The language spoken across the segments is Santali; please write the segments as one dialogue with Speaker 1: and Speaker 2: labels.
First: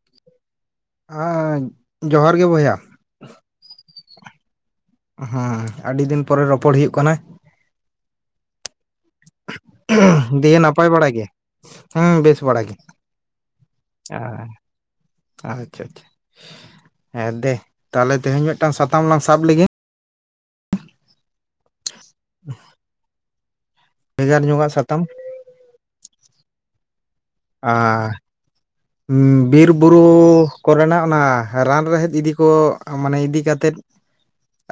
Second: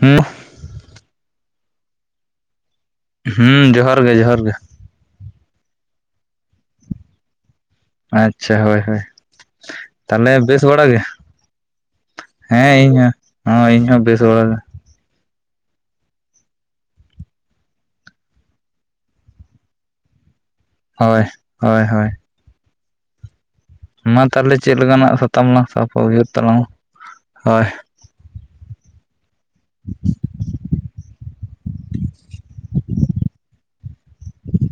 Speaker 1: ᱦᱩᱸ
Speaker 2: ᱦᱮᱸ ᱡᱚᱦᱟᱨ ᱜᱮ ᱵᱚᱭᱦᱟ ᱾
Speaker 1: ᱦᱩᱸ ᱡᱚᱦᱟᱨ ᱜᱮ ᱡᱚᱦᱟᱨ ᱜᱮ ᱾
Speaker 2: ᱦᱮᱸ ᱟᱹᱰᱤ ᱫᱤᱱ ᱯᱚᱨᱮ ᱨᱚᱯᱚᱲ ᱦᱩᱭᱩᱜ ᱠᱟᱱᱟ ᱾
Speaker 1: ᱟᱪᱪᱷᱟ ᱦᱳᱭ ᱦᱳᱭ ᱾
Speaker 2: ᱫᱤᱭᱮ ᱱᱟᱯᱟᱭ ᱵᱟᱲᱟ ᱜᱮ? ᱦᱮᱸ ᱵᱮᱥ ᱵᱟᱲᱟ
Speaker 1: ᱦᱮᱸ
Speaker 2: ᱜᱮ ᱾
Speaker 1: ᱤᱧ ᱦᱚᱸ ᱦᱳᱭ ᱤᱧ ᱦᱚᱸ ᱵᱮᱥ ᱵᱟᱲᱟ ᱜᱮ
Speaker 2: ᱟᱪᱪᱷᱟ ᱟᱪᱪᱷᱟ ᱦᱮᱸ ᱫᱮ ᱛᱟᱦᱚᱞᱮ ᱛᱮᱦᱮᱧ ᱢᱤᱫᱴᱟᱝ ᱥᱟᱛᱟᱢ ᱞᱟᱝ ᱥᱟᱵ ᱞᱮᱜᱤ ᱾
Speaker 1: ᱦᱳᱭ ᱦᱳᱭ ᱦᱳᱭ ᱾
Speaker 2: [inaudible]
Speaker 1: ᱢᱟ
Speaker 2: ᱵᱷᱮᱜᱟᱨ
Speaker 1: ᱛᱟᱦᱚᱞᱮ
Speaker 2: ᱧᱚᱜᱟᱜ
Speaker 1: ᱪᱮᱫ ᱞᱮᱠᱟᱱᱟᱜ ᱥᱟᱛᱟᱢ ᱞᱟᱝ ᱥᱟᱯᱟ ᱦᱩᱭᱦᱟᱹᱨ ᱛᱟᱞᱟᱝ ᱢᱮ ᱾
Speaker 2: ᱟ ᱵᱤᱨ-ᱵᱩᱨᱩ ᱠᱚᱨᱮᱱᱟᱜ ᱚᱱᱟ ᱨᱟᱱ ᱨᱮᱦᱮᱫ ᱤᱫᱤ ᱠᱚ ᱢᱟᱱᱮ ᱤᱫᱤ ᱠᱟᱛᱮᱫ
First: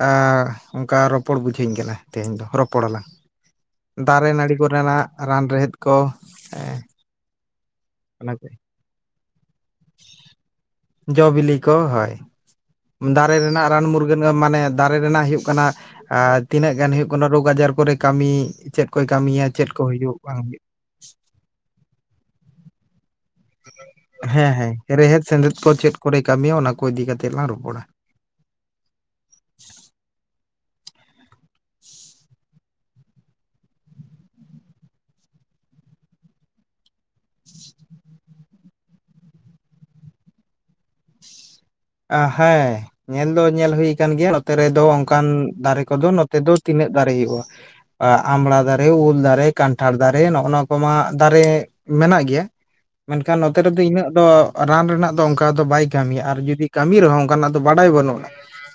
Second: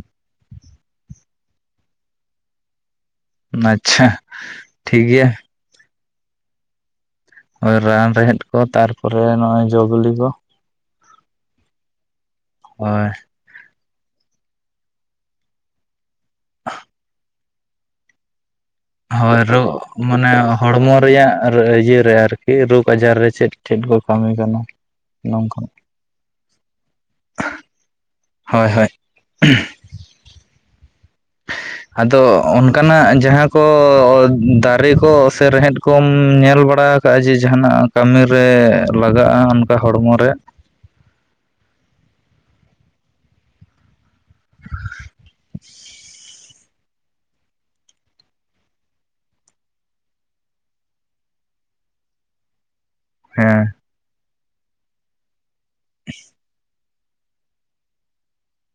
Speaker 2: ᱾ ᱚᱱᱠᱟ ᱨᱚᱯᱚᱲ ᱵᱩᱡᱷᱟᱹᱣᱧ ᱠᱟᱱᱟ ᱛᱮᱦᱮᱧ ᱫᱚ ᱨᱚᱯᱚᱲ ᱟᱞᱟᱝ᱾
Speaker 1: ᱟᱪᱪᱷᱟ
Speaker 2: ᱫᱟᱨᱮ ᱱᱟᱹᱲᱤ
Speaker 1: ᱴᱷᱤᱠ
Speaker 2: ᱠᱚᱨᱮᱱᱟᱜ
Speaker 1: ᱜᱮᱭᱟ
Speaker 2: ᱨᱟᱱ ᱨᱮᱦᱮᱫ ᱠᱚ᱾
Speaker 1: ᱨᱟᱱ ᱨᱮᱦᱮᱫ ᱠᱚ ᱛᱟᱨᱯᱚᱨᱮ ᱱᱚᱜᱼᱚᱭ ᱡᱚ ᱵᱤᱞᱤ ᱠᱚ᱾
Speaker 2: ᱡᱚ ᱵᱤᱞᱤ ᱠᱚ ᱦᱳᱭ
Speaker 1: ᱦᱳᱭ
Speaker 2: ᱫᱟᱨᱮ ᱨᱮᱱᱟᱜ ᱨᱟᱱ ᱢᱩᱨᱜᱟᱹᱱ ᱢᱟᱱᱮ ᱫᱟᱨᱮ ᱨᱮᱱᱟᱜ ᱦᱩᱭᱩᱜᱜ ᱠᱟᱱᱟ ᱛᱤᱱᱟᱹᱜ ᱜᱟᱱ ᱦᱩᱭᱩᱜ ᱠᱟᱱᱟ, ᱨᱳᱜᱽ ᱟᱡᱟᱨ ᱠᱚᱨᱮ ᱠᱟᱹᱢᱤ ᱪᱮᱫ ᱠᱚᱭ
Speaker 1: ᱦᱳᱭ
Speaker 2: ᱠᱟᱹᱢᱤᱭᱟ
Speaker 1: ᱨᱚ
Speaker 2: ᱪᱮᱫ ᱠᱚ ᱦᱩᱭᱩᱜ
Speaker 1: ᱢᱟᱱᱮ
Speaker 2: ᱵᱟᱝ ᱦᱩᱭᱩᱜ
Speaker 1: ᱦᱚᱲᱢᱚ ᱨᱮᱭᱟᱜ ᱤᱭᱟᱹᱨᱮ ᱟᱨᱠᱤ ᱨᱳᱜᱽ ᱟᱡᱟᱨ ᱨᱮ ᱪᱮᱫ ᱪᱮᱫ ᱠᱚ ᱠᱟᱹᱢᱤ
Speaker 2: ᱦᱮᱸ
Speaker 1: ᱠᱟᱱᱟ
Speaker 2: ᱦᱮᱸ ᱨᱮᱦᱮᱫ ᱥᱮᱸᱫᱮᱫ
Speaker 1: ᱱᱚᱝᱠᱟ
Speaker 2: ᱠᱚ ᱪᱮᱫ ᱠᱚᱨᱮ ᱠᱟᱹᱢᱤᱭᱟ ᱚᱱᱟ ᱠᱚ ᱤᱫᱤ ᱠᱟᱛᱮᱫ ᱞᱟᱝ ᱨᱚᱯᱚᱲᱟ᱾
Speaker 1: ᱦᱳᱭ ᱦᱳᱭ ᱟᱫᱚ ᱩᱱ ᱚᱱᱠᱟᱱᱟᱜ ᱡᱟᱦᱟᱸ ᱠᱚ ᱫᱟᱨᱮ ᱠᱚ ᱥᱮ ᱨᱮᱦᱮᱫ ᱠᱚᱢ ᱧᱮᱞ ᱵᱟᱲᱟ ᱟᱠᱟᱟᱜᱼᱟ ᱡᱮ ᱡᱟᱦᱟᱱᱟᱜ ᱠᱟᱹᱢᱤ ᱨᱮ ᱞᱟᱜᱟᱜᱼᱟ, ᱚᱱᱠᱟ ᱦᱚᱲᱢᱚ ᱨᱮ
Speaker 2: ᱦᱮᱸ ᱧᱮᱞ ᱫᱚ ᱧᱮᱞ ᱦᱩᱭᱩ ᱟᱠᱟᱱ ᱜᱮᱭᱟ᱾ ᱱᱚᱛᱮ ᱨᱮᱫᱚ ᱚᱱᱠᱟᱱ ᱫᱟᱨᱮ ᱠᱚᱫᱚ ᱱᱚᱛᱮ ᱫᱚ ᱛᱤᱱᱟᱹᱜ ᱫᱟᱨᱮ ᱦᱩᱭᱩᱜᱼᱟ, ᱟᱢᱲᱟ ᱫᱟᱨᱮ ᱩᱞ ᱫᱟᱨᱮ ᱠᱟᱱᱴᱷᱟᱲ ᱫᱟᱨᱮ ᱱᱚᱜᱼᱱᱟ ᱠᱚᱢᱟ ᱫᱟᱨᱮ ᱢᱮᱱᱟᱜ ᱜᱮᱭᱟ, ᱢᱮᱱᱠᱷᱟᱱ ᱱᱚᱛᱮ
Speaker 1: ᱦᱮᱸ
Speaker 2: ᱨᱮᱫᱚ ᱤᱱᱟᱹᱜ ᱫᱚ ᱨᱟᱱ ᱨᱮᱱᱟᱜ ᱫᱚ ᱚᱱᱠᱟ ᱫᱚ ᱵᱟᱭ ᱠᱟᱹᱢᱤᱭᱟ ᱟᱨ ᱡᱩᱫᱤ ᱠᱟᱹᱢᱤ ᱨᱮᱦᱚᱸ ᱚᱱᱠᱟᱱᱟᱜ ᱫᱚ ᱵᱟᱰᱟᱭ ᱵᱟᱹᱱᱩᱜᱼᱟ,